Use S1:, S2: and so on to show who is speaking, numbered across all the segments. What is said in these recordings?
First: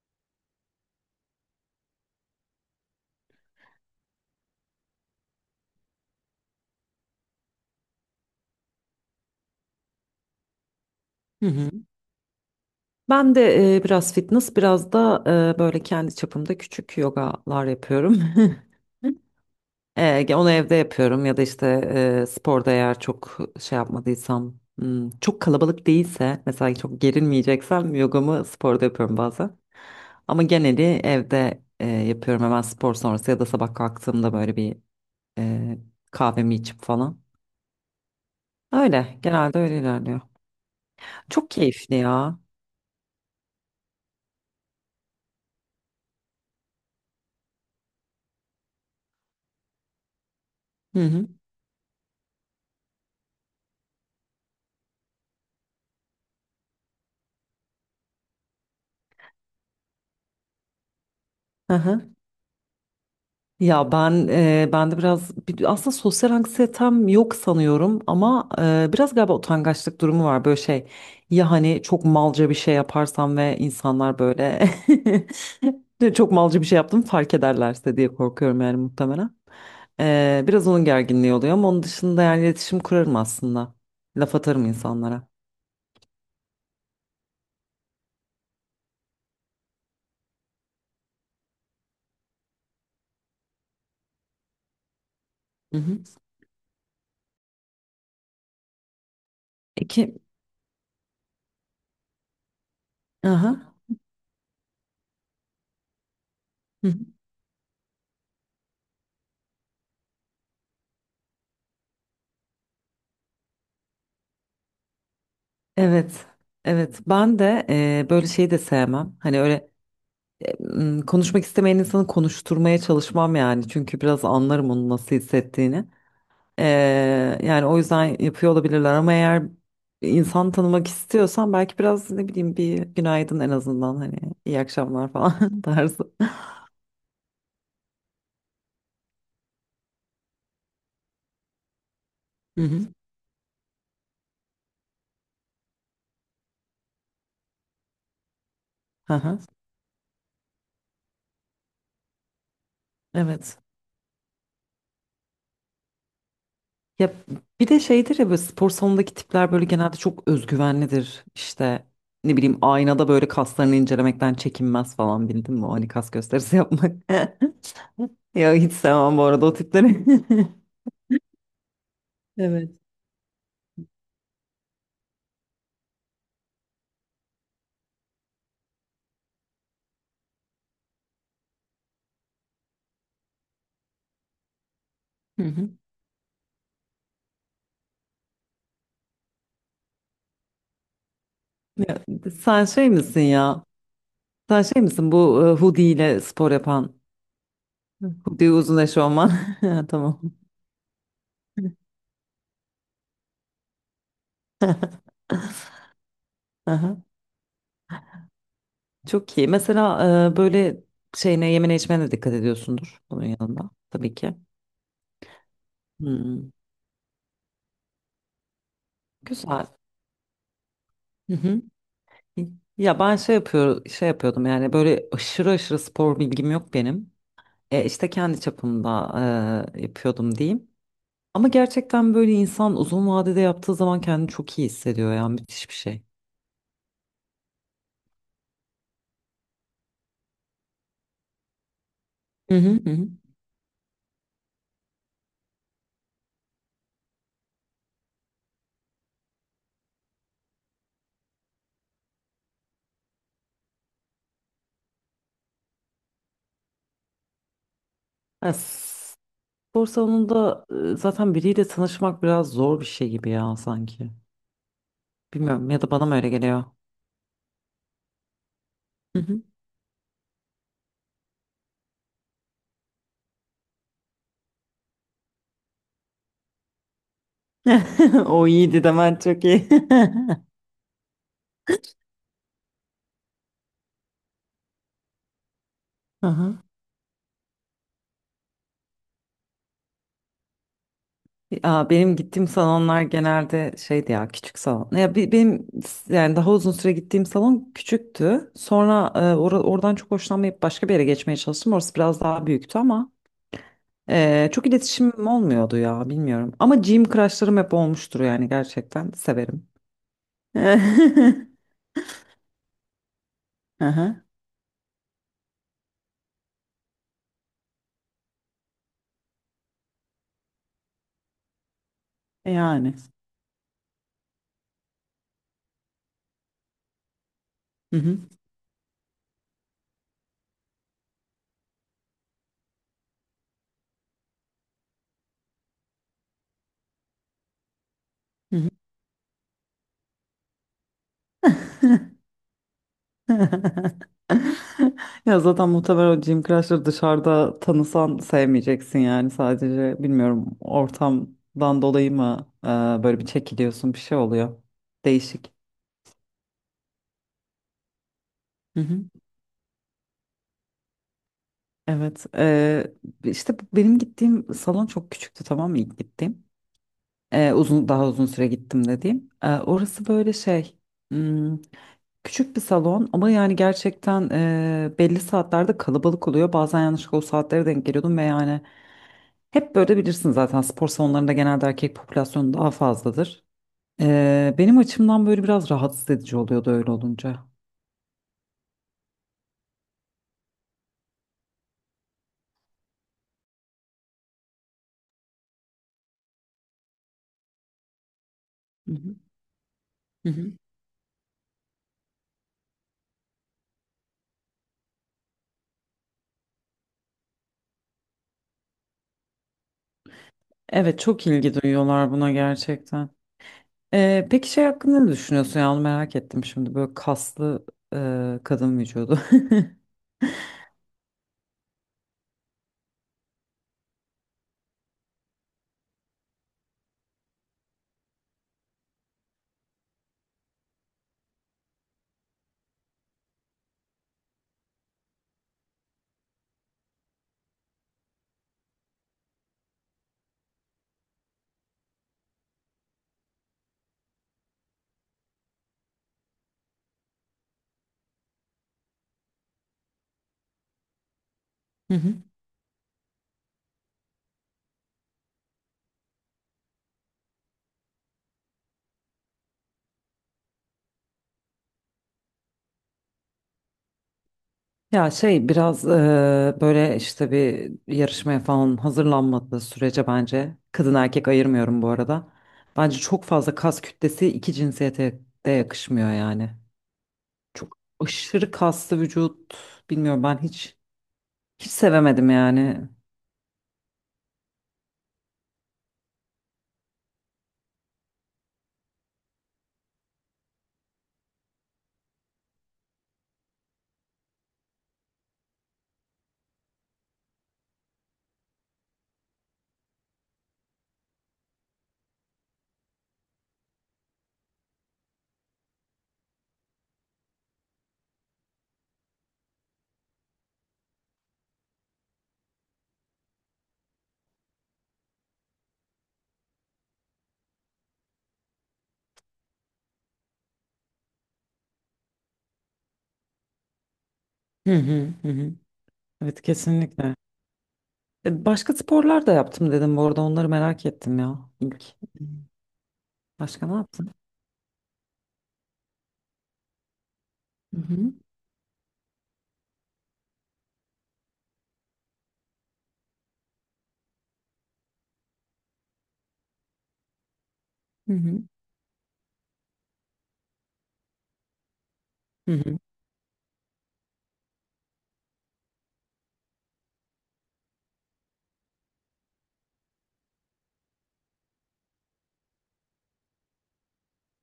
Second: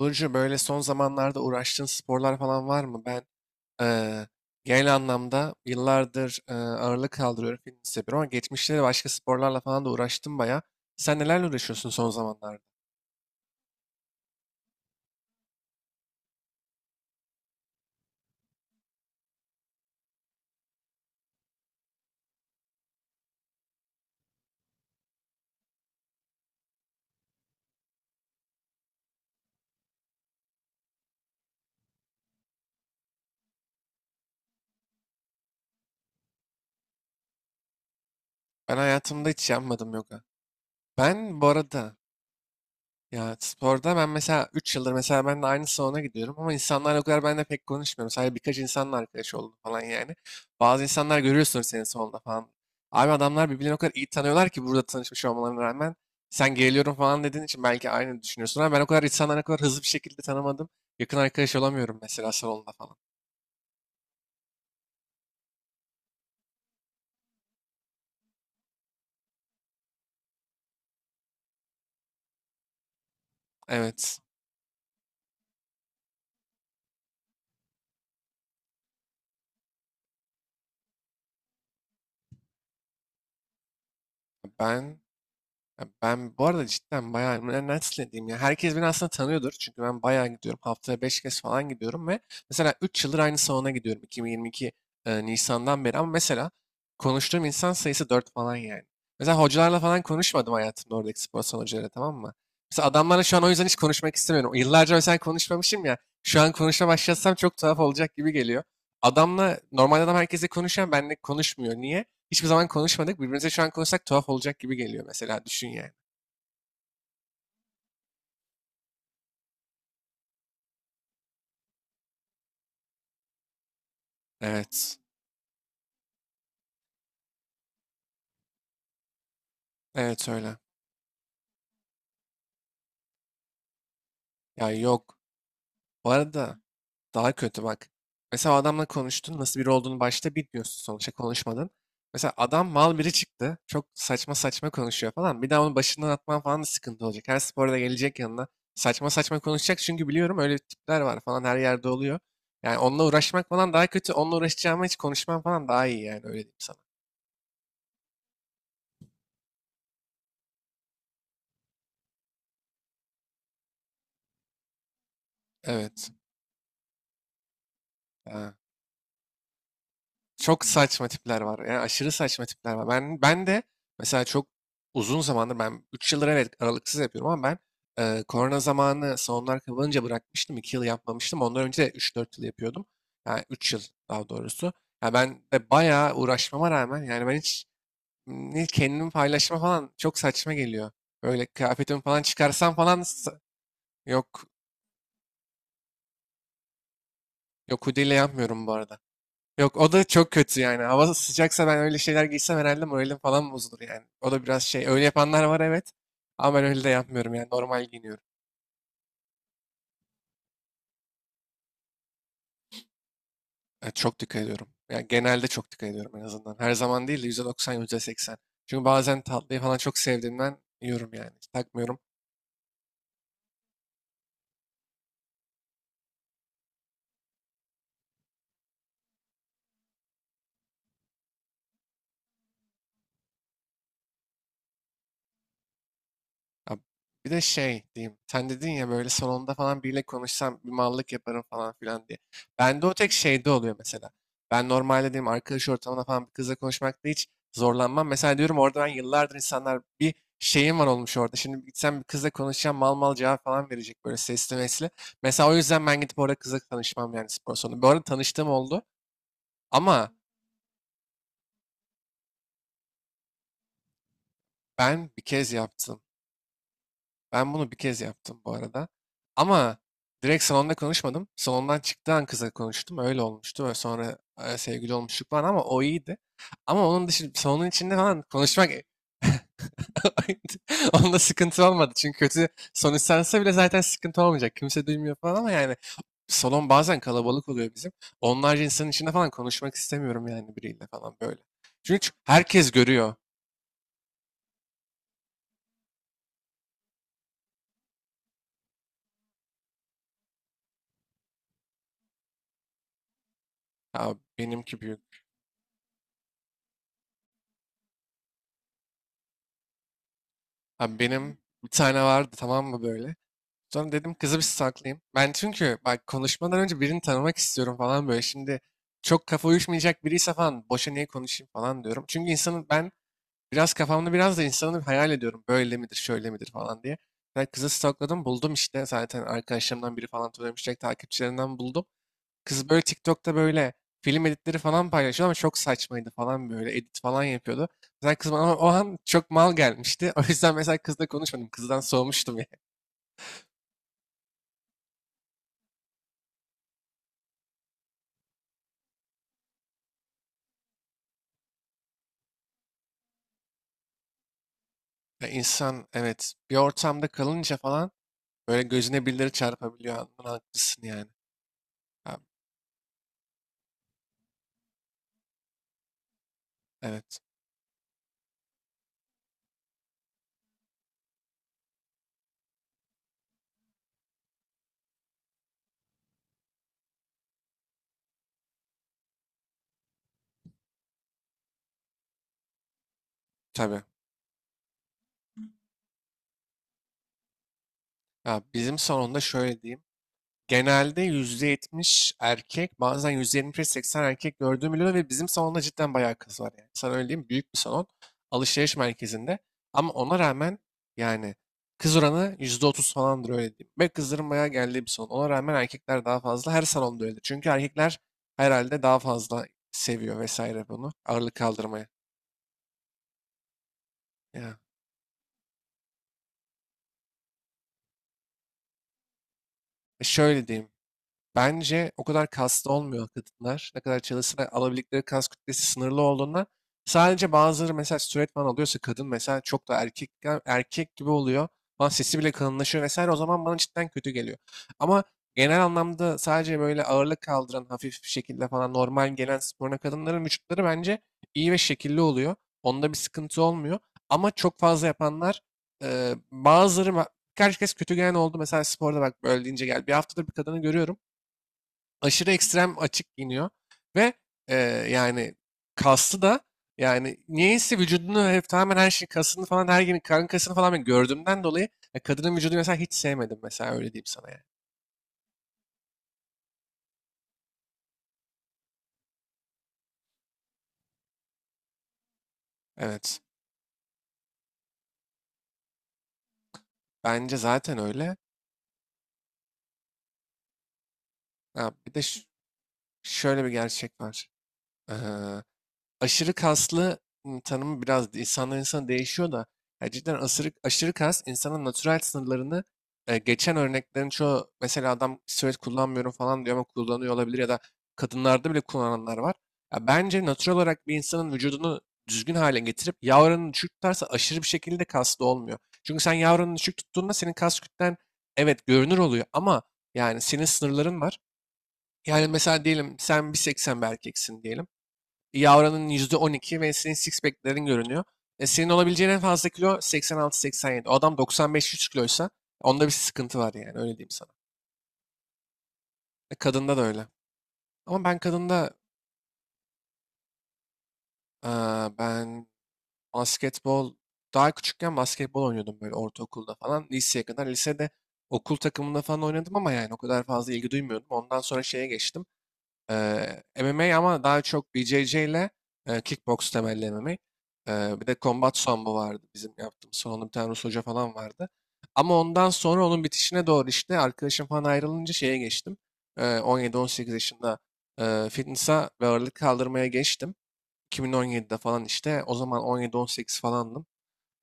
S1: Burcu böyle son zamanlarda uğraştığın sporlar falan var mı? Ben eee, genel anlamda yıllardır ağırlık kaldırıyorum, fitness yapıyorum ama geçmişte de başka sporlarla falan da uğraştım baya. Sen nelerle
S2: Hı hı.
S1: uğraşıyorsun son zamanlarda?
S2: Ben de biraz fitness, biraz da böyle kendi çapımda küçük yogalar yapıyorum. Onu evde yapıyorum ya da işte sporda eğer çok şey yapmadıysam çok kalabalık değilse mesela çok gerilmeyeceksem yogamı sporda yapıyorum bazen. Ama geneli evde yapıyorum hemen spor sonrası ya da sabah kalktığımda böyle bir e, kahvemi içip falan.
S1: Ben
S2: Öyle
S1: hayatımda hiç
S2: genelde öyle
S1: yapmadım
S2: ilerliyor.
S1: yoga. Ben bu
S2: Çok keyifli
S1: arada
S2: ya.
S1: Ya, sporda ben mesela 3 yıldır mesela ben de aynı salona gidiyorum ama insanlarla o kadar ben de pek konuşmuyorum. Sadece birkaç insanla arkadaş oldum falan yani. Bazı
S2: Hı
S1: insanlar
S2: hı.
S1: görüyorsun senin salonda falan. Abi adamlar birbirlerini o kadar iyi tanıyorlar ki burada tanışmış olmalarına rağmen. Sen geliyorum falan dediğin için belki aynı düşünüyorsun ama ben o kadar insanları o kadar hızlı bir şekilde tanımadım. Yakın arkadaş
S2: Hı
S1: olamıyorum
S2: hı.
S1: mesela salonda falan.
S2: Ya ben de biraz aslında sosyal anksiyetem yok sanıyorum ama biraz galiba utangaçlık durumu var böyle şey, ya hani çok malca bir şey yaparsam ve
S1: Evet,
S2: insanlar böyle çok malca bir şey yaptım fark ederlerse diye korkuyorum yani muhtemelen. Biraz onun gerginliği oluyor ama onun dışında yani iletişim kurarım aslında, laf atarım
S1: ben
S2: insanlara.
S1: Ben bu arada cidden bayağı, ben nasıl diyeyim ya, herkes beni aslında tanıyordur çünkü ben bayağı gidiyorum, haftaya 5 kez falan gidiyorum ve mesela 3 yıldır aynı salona gidiyorum, 2022
S2: Hı
S1: Nisan'dan beri,
S2: hı.
S1: ama mesela konuştuğum insan sayısı 4 falan yani. Mesela hocalarla falan
S2: İki,
S1: konuşmadım hayatımda, oradaki spor salonu hocalarıyla, tamam mı? Mesela adamlarla şu an o
S2: aha.
S1: yüzden hiç konuşmak istemiyorum. Yıllarca mesela konuşmamışım ya, şu an konuşmaya
S2: Hı hı.
S1: başlasam çok tuhaf olacak gibi geliyor. Adamla normal adam, herkese konuşan, benle konuşmuyor. Niye? Hiçbir zaman konuşmadık. Birbirimize şu an konuşsak tuhaf olacak gibi geliyor mesela. Düşün yani.
S2: Evet. Evet ben de böyle şeyi de sevmem. Hani öyle konuşmak istemeyen insanı konuşturmaya çalışmam yani. Çünkü biraz anlarım onun
S1: Evet.
S2: nasıl hissettiğini. Yani o yüzden yapıyor olabilirler ama eğer
S1: Evet,
S2: insan
S1: öyle.
S2: tanımak istiyorsan belki biraz ne bileyim bir günaydın en azından, hani iyi
S1: Ya,
S2: akşamlar
S1: yok.
S2: falan tarzı.
S1: Bu arada daha kötü bak. Mesela o adamla konuştun, nasıl biri olduğunu başta bilmiyorsun, sonuçta konuşmadın. Mesela
S2: Hı
S1: adam
S2: hı.
S1: mal biri çıktı. Çok saçma saçma konuşuyor falan. Bir daha onu başından atman falan da sıkıntı olacak. Her sporda gelecek yanına. Saçma
S2: Aha,
S1: saçma konuşacak çünkü biliyorum öyle tipler var falan, her yerde oluyor. Yani onunla uğraşmak
S2: evet.
S1: falan daha kötü. Onunla uğraşacağıma hiç konuşmam falan daha iyi yani, öyle diyeyim sana.
S2: Ya bir de şeydir ya, böyle spor salonundaki tipler böyle genelde çok özgüvenlidir. İşte ne bileyim aynada böyle kaslarını incelemekten çekinmez falan, bildin mi? O hani
S1: Evet.
S2: kas gösterisi yapmak.
S1: Ha.
S2: Ya hiç sevmem bu arada o tipleri.
S1: Çok saçma tipler var. Yani aşırı saçma
S2: Evet.
S1: tipler var. Ben de mesela çok uzun zamandır, ben 3 yıldır evet aralıksız yapıyorum, ama ben korona zamanı salonlar kapanınca bırakmıştım. 2 yıl yapmamıştım. Ondan önce de 3-4 yıl yapıyordum. Yani 3 yıl, daha doğrusu. Ya ben
S2: Hı hı.
S1: de bayağı uğraşmama rağmen yani ben hiç ne kendimi paylaşma falan, çok saçma geliyor. Böyle
S2: Ya,
S1: kıyafetimi falan
S2: sen
S1: çıkarsam
S2: şey
S1: falan
S2: misin ya?
S1: yok
S2: Sen şey misin bu hoodie ile spor yapan?
S1: yok, hudiyle
S2: Hoodie
S1: yapmıyorum bu
S2: uzun
S1: arada.
S2: eşofman.
S1: Yok,
S2: Ha,
S1: o da
S2: tamam.
S1: çok kötü yani. Hava sıcaksa ben öyle şeyler giysem herhalde moralim falan bozulur yani. O da biraz şey. Öyle yapanlar var, evet. Ama ben öyle de
S2: Aha,
S1: yapmıyorum yani. Normal giyiniyorum.
S2: çok iyi. Mesela böyle şeyine yemene içmene de dikkat ediyorsundur bunun yanında
S1: Yani
S2: tabii
S1: çok
S2: ki.
S1: dikkat ediyorum. Yani genelde çok dikkat ediyorum en
S2: Hmm,
S1: azından. Her zaman değil de %90, %80. Çünkü bazen tatlıyı
S2: güzel.
S1: falan çok sevdiğimden yiyorum yani.
S2: Hı hı.
S1: Takmıyorum.
S2: Ya şey yapıyordum yani böyle aşırı aşırı spor bilgim yok benim. İşte kendi çapımda yapıyordum diyeyim. Ama gerçekten böyle insan uzun vadede yaptığı zaman kendini çok iyi hissediyor yani müthiş bir şey.
S1: Ya, bir de şey diyeyim. Sen dedin ya, böyle salonda falan biriyle konuşsam bir mallık yaparım falan filan diye.
S2: Hı hı
S1: Bende
S2: hı
S1: o
S2: hı.
S1: tek şeyde oluyor mesela. Ben normalde diyeyim arkadaş ortamına falan bir kızla konuşmakta hiç zorlanmam. Mesela diyorum, orada ben yıllardır insanlar bir şeyim var olmuş orada. Şimdi gitsem bir kızla konuşacağım, mal mal cevap falan verecek böyle sesli mesli. Mesela o yüzden ben gidip orada kızla tanışmam yani, spor salonu. Bu arada tanıştığım
S2: Ya
S1: oldu
S2: spor
S1: ama
S2: salonunda zaten biriyle tanışmak biraz zor bir şey gibi ya sanki.
S1: ben bir kez
S2: Bilmiyorum, ya da
S1: yaptım.
S2: bana mı öyle geliyor?
S1: Ben bunu bir kez yaptım bu arada.
S2: Hı hı.
S1: Ama direkt salonda konuşmadım. Salondan çıktığı an kıza konuştum. Öyle olmuştu. Ve sonra sevgili olmuştuk falan, ama o iyiydi. Ama onun dışında salonun içinde falan
S2: O
S1: konuşmak,
S2: iyiydi de ben çok iyi.
S1: onda sıkıntı olmadı. Çünkü kötü son istense bile zaten sıkıntı olmayacak. Kimse duymuyor falan ama yani
S2: Aha.
S1: salon bazen kalabalık oluyor bizim. Onlarca insanın içinde falan konuşmak istemiyorum yani, biriyle falan böyle.
S2: Ya
S1: Çünkü
S2: benim gittiğim
S1: herkes
S2: salonlar
S1: görüyor.
S2: genelde şeydi ya, küçük salon. Yani daha uzun süre gittiğim salon küçüktü. Sonra oradan çok hoşlanmayıp başka bir yere geçmeye çalıştım. Orası biraz daha büyüktü ama
S1: Ya,
S2: çok
S1: benimki büyük.
S2: iletişimim olmuyordu ya, bilmiyorum. Ama gym crushlarım hep olmuştur yani, gerçekten severim.
S1: Abi benim bir tane vardı, tamam mı, böyle? Sonra dedim
S2: Aha,
S1: kızı bir saklayayım. Ben çünkü bak, konuşmadan önce birini tanımak istiyorum falan böyle. Şimdi çok kafa uyuşmayacak biriyse falan, boşa niye konuşayım falan diyorum. Çünkü insanın ben
S2: yani.
S1: biraz kafamda, biraz da insanı bir hayal ediyorum. Böyle midir şöyle midir falan diye. Ben kızı
S2: Hı hı.
S1: stalkladım, buldum işte, zaten arkadaşlarımdan biri falan tanımışacak, takipçilerinden buldum. Kız böyle TikTok'ta böyle film editleri falan paylaşıyordu ama çok saçmaydı falan, böyle edit falan yapıyordu. Mesela kız bana
S2: Hı
S1: o
S2: hı.
S1: an çok mal gelmişti. O yüzden mesela kızla konuşmadım. Kızdan soğumuştum.
S2: Ya zaten muhtemelen o Jim Crash'ı dışarıda tanısan sevmeyeceksin yani, sadece bilmiyorum, ortamdan dolayı mı böyle bir çekiliyorsun, bir şey oluyor.
S1: Ya,
S2: Değişik.
S1: insan evet bir ortamda kalınca falan böyle
S2: Hı hı.
S1: gözüne birileri çarpabiliyor. Anladın, haklısın yani. Ha,
S2: Evet işte benim gittiğim salon çok küçüktü, tamam mı, ilk gittiğim.
S1: evet,
S2: E, uzun Daha uzun süre gittim dediğim. Orası böyle şey, hmm, küçük bir salon ama yani gerçekten belli saatlerde kalabalık oluyor. Bazen yanlışlıkla o saatlere denk geliyordum ve yani hep böyle bilirsin zaten, spor salonlarında genelde erkek popülasyonu daha fazladır.
S1: tabii.
S2: Benim açımdan böyle biraz rahatsız edici oluyordu öyle olunca.
S1: Ya bizim salonda şöyle diyeyim. Genelde %70 erkek, bazen 75 seksen erkek gördüğüm oluyor ve bizim salonda cidden bayağı kız var yani. Sana öyle diyeyim, büyük bir salon, alışveriş
S2: Hı hı,
S1: merkezinde. Ama ona
S2: hı hı.
S1: rağmen yani kız oranı %30 falandır, öyle diyeyim. Ve kızların bayağı geldiği bir salon. Ona rağmen erkekler daha fazla, her salonda öyle. Çünkü erkekler herhalde daha fazla seviyor vesaire bunu,
S2: Evet, çok
S1: ağırlık
S2: ilgi
S1: kaldırmayı.
S2: duyuyorlar buna gerçekten. Peki
S1: Ya,
S2: şey hakkında ne düşünüyorsun, ya onu merak ettim şimdi, böyle kaslı kadın vücudu.
S1: şöyle diyeyim, bence o kadar kaslı olmuyor kadınlar. Ne kadar çalışsa da alabildikleri kas kütlesi sınırlı olduğundan, sadece bazıları mesela steroid falan alıyorsa kadın mesela çok da erkek gibi oluyor. Falan sesi bile kalınlaşıyor vesaire, o zaman bana cidden kötü geliyor. Ama genel anlamda sadece böyle ağırlık kaldıran hafif bir şekilde falan normal gelen sporuna, kadınların vücutları bence iyi ve şekilli oluyor. Onda bir sıkıntı olmuyor. Ama çok fazla yapanlar, e, bazıları ma- birkaç kez kötü gelen oldu. Mesela sporda bak, böyle deyince gel. Bir haftadır bir kadını görüyorum,
S2: Hı hı.
S1: aşırı ekstrem açık giyiniyor ve e, yani kaslı da, yani niyeyse vücudunu hep tamamen, her şey, kasını falan, her gün karın kasını falan ben gördüğümden dolayı ya, kadının vücudunu mesela hiç sevmedim mesela, öyle diyeyim sana yani.
S2: Ya şey biraz böyle işte, bir yarışmaya falan hazırlanmadığı sürece bence kadın erkek ayırmıyorum bu arada. Bence
S1: Evet.
S2: çok fazla kas kütlesi iki cinsiyete de yakışmıyor yani.
S1: Bence
S2: Çok
S1: zaten öyle.
S2: aşırı kaslı vücut bilmiyorum, ben hiç
S1: Ha, bir de
S2: sevemedim yani.
S1: şöyle bir gerçek var. Ee, aşırı kaslı, tanımı biraz insandan insana değişiyor da, ya cidden aşırı, aşırı kas insanın natürel sınırlarını geçen örneklerin çoğu, mesela adam steroid kullanmıyorum falan diyor ama kullanıyor olabilir, ya da kadınlarda bile kullananlar var. Ya bence natürel olarak bir insanın vücudunu düzgün hale getirip yağ oranını düşük tutarsa aşırı bir şekilde kaslı olmuyor. Çünkü sen yağ oranını düşük tuttuğunda senin kas kütlen evet görünür oluyor ama yani senin sınırların var. Yani mesela diyelim sen 1.80 bir erkeksin diyelim. Yavra'nın %12 ve senin six pack'lerin görünüyor. E, senin olabileceğin en fazla kilo 86-87. O adam 95-100 kiloysa onda bir sıkıntı var yani, öyle diyeyim sana.
S2: Hı hı hı hı.
S1: E,
S2: Evet,
S1: kadında da öyle.
S2: kesinlikle.
S1: Ama ben
S2: E,
S1: kadında
S2: başka sporlar da yaptım dedim bu arada, onları merak ettim ya ilk.
S1: eee, ben
S2: Başka ne
S1: basketbol
S2: yaptın?
S1: daha küçükken basketbol oynuyordum, böyle ortaokulda falan. Liseye kadar,
S2: Hı
S1: lisede
S2: hı
S1: okul takımında falan oynadım ama yani o kadar fazla ilgi duymuyordum. Ondan sonra şeye geçtim. MMA, ama daha çok BJJ ile, kickbox temelli MMA. Bir
S2: hı
S1: de
S2: hı
S1: Combat Sambo vardı bizim yaptığımız. Sonra onun bir tane Rus hoca falan vardı. Ama ondan
S2: hı
S1: sonra onun bitişine doğru işte arkadaşım falan ayrılınca şeye geçtim. 17-18 yaşında fitness'a ve ağırlık kaldırmaya geçtim. 2017'de falan işte o zaman 17-18 falandım.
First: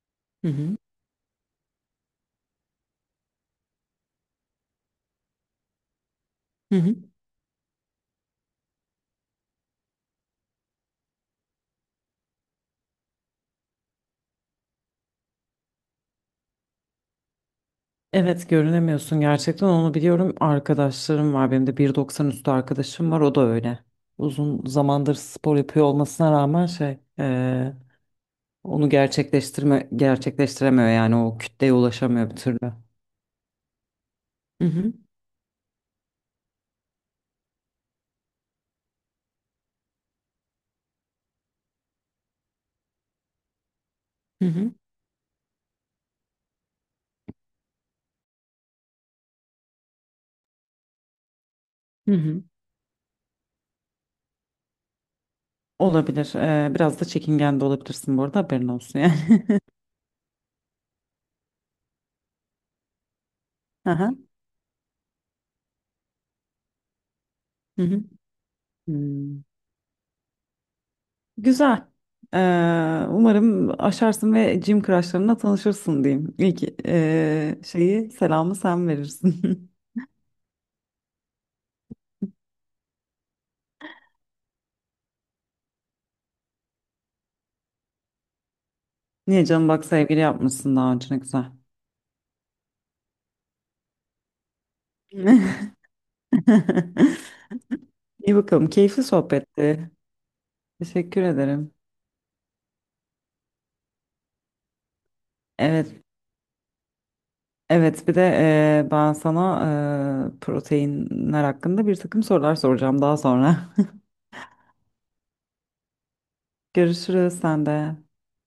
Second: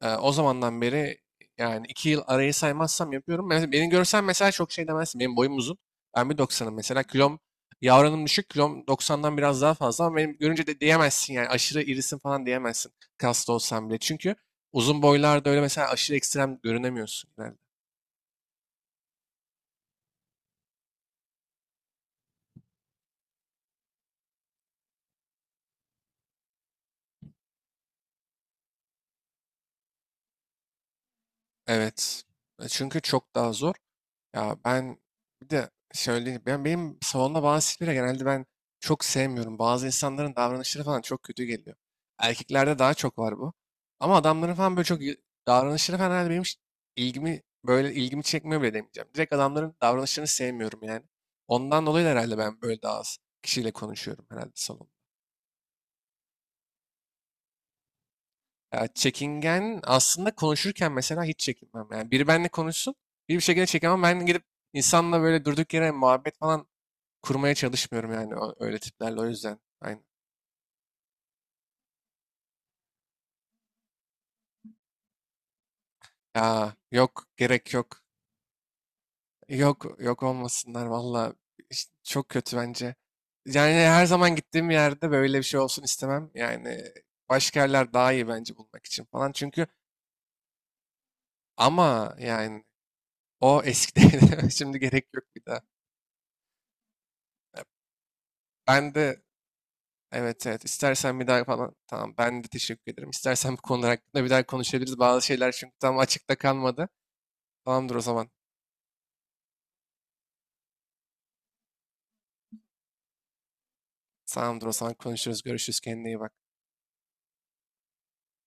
S1: O
S2: hı
S1: zamandan beri yani 2 yıl arayı saymazsam yapıyorum. Mesela beni görsen mesela çok şey demezsin. Benim boyum uzun. Ben 1.90'ım
S2: hı hı.
S1: mesela. Kilom yavranım düşük. Kilom 90'dan biraz daha fazla ama benim görünce de diyemezsin yani, aşırı irisin falan diyemezsin. Kaslı olsan bile. Çünkü uzun boylarda öyle mesela aşırı ekstrem görünemiyorsun genelde.
S2: Evet, görünemiyorsun gerçekten, onu biliyorum. Arkadaşlarım var, benim de 1.90 üstü arkadaşım var, o da öyle. Uzun zamandır spor yapıyor olmasına rağmen şey onu gerçekleştirme gerçekleştiremiyor yani, o kütleye
S1: Evet.
S2: ulaşamıyor bir türlü.
S1: Çünkü çok daha zor. Ya,
S2: Hı hı,
S1: ben bir de söyleyeyim. Benim salonda bazı tipleri genelde ben çok sevmiyorum. Bazı insanların davranışları falan çok kötü geliyor. Erkeklerde daha çok var bu. Ama
S2: hı
S1: adamların
S2: hı,
S1: falan böyle çok davranışları falan herhalde benim hiç, ilgimi çekmiyor bile demeyeceğim. Direkt adamların davranışlarını sevmiyorum yani. Ondan dolayı da
S2: hı
S1: herhalde
S2: hı,
S1: ben böyle daha az kişiyle konuşuyorum herhalde salonda.
S2: olabilir. Biraz da çekingen de olabilirsin bu arada, haberin
S1: Ya,
S2: olsun yani.
S1: çekingen aslında konuşurken mesela hiç çekinmem. Yani biri benimle konuşsun, biri bir şekilde çekemem.
S2: Aha,
S1: Ben gidip insanla böyle durduk yere muhabbet falan kurmaya
S2: hı hı.
S1: çalışmıyorum yani, öyle tiplerle o
S2: Hmm.
S1: yüzden. Aynen.
S2: Güzel. Ee, Umarım aşarsın ve Jim crushlarına tanışırsın diyeyim. İlk
S1: Ya, yok, gerek yok.
S2: şeyi selamı sen verirsin.
S1: Yok, yok, olmasınlar valla. Çok kötü bence. Yani her zaman gittiğim yerde böyle bir şey olsun istemem. Yani başka yerler daha iyi bence bulmak için falan.
S2: Niye
S1: Çünkü,
S2: canım, bak sevgili yapmışsın daha önce, ne güzel.
S1: ama yani o eskide, şimdi gerek yok bir daha.
S2: İyi bakalım,
S1: Ben
S2: keyifli
S1: de,
S2: sohbetti.
S1: evet, evet, istersen
S2: Teşekkür
S1: bir daha
S2: ederim.
S1: falan tamam, ben de teşekkür ederim. İstersen bu konular hakkında bir daha konuşabiliriz. Bazı şeyler çünkü
S2: Evet,
S1: tam açıkta kalmadı. Tamamdır o
S2: evet bir de
S1: zaman.
S2: ben sana proteinler hakkında bir takım sorular soracağım daha sonra.
S1: Tamamdır o zaman, konuşuruz. Görüşürüz. Kendine iyi bak.
S2: Görüşürüz sen de.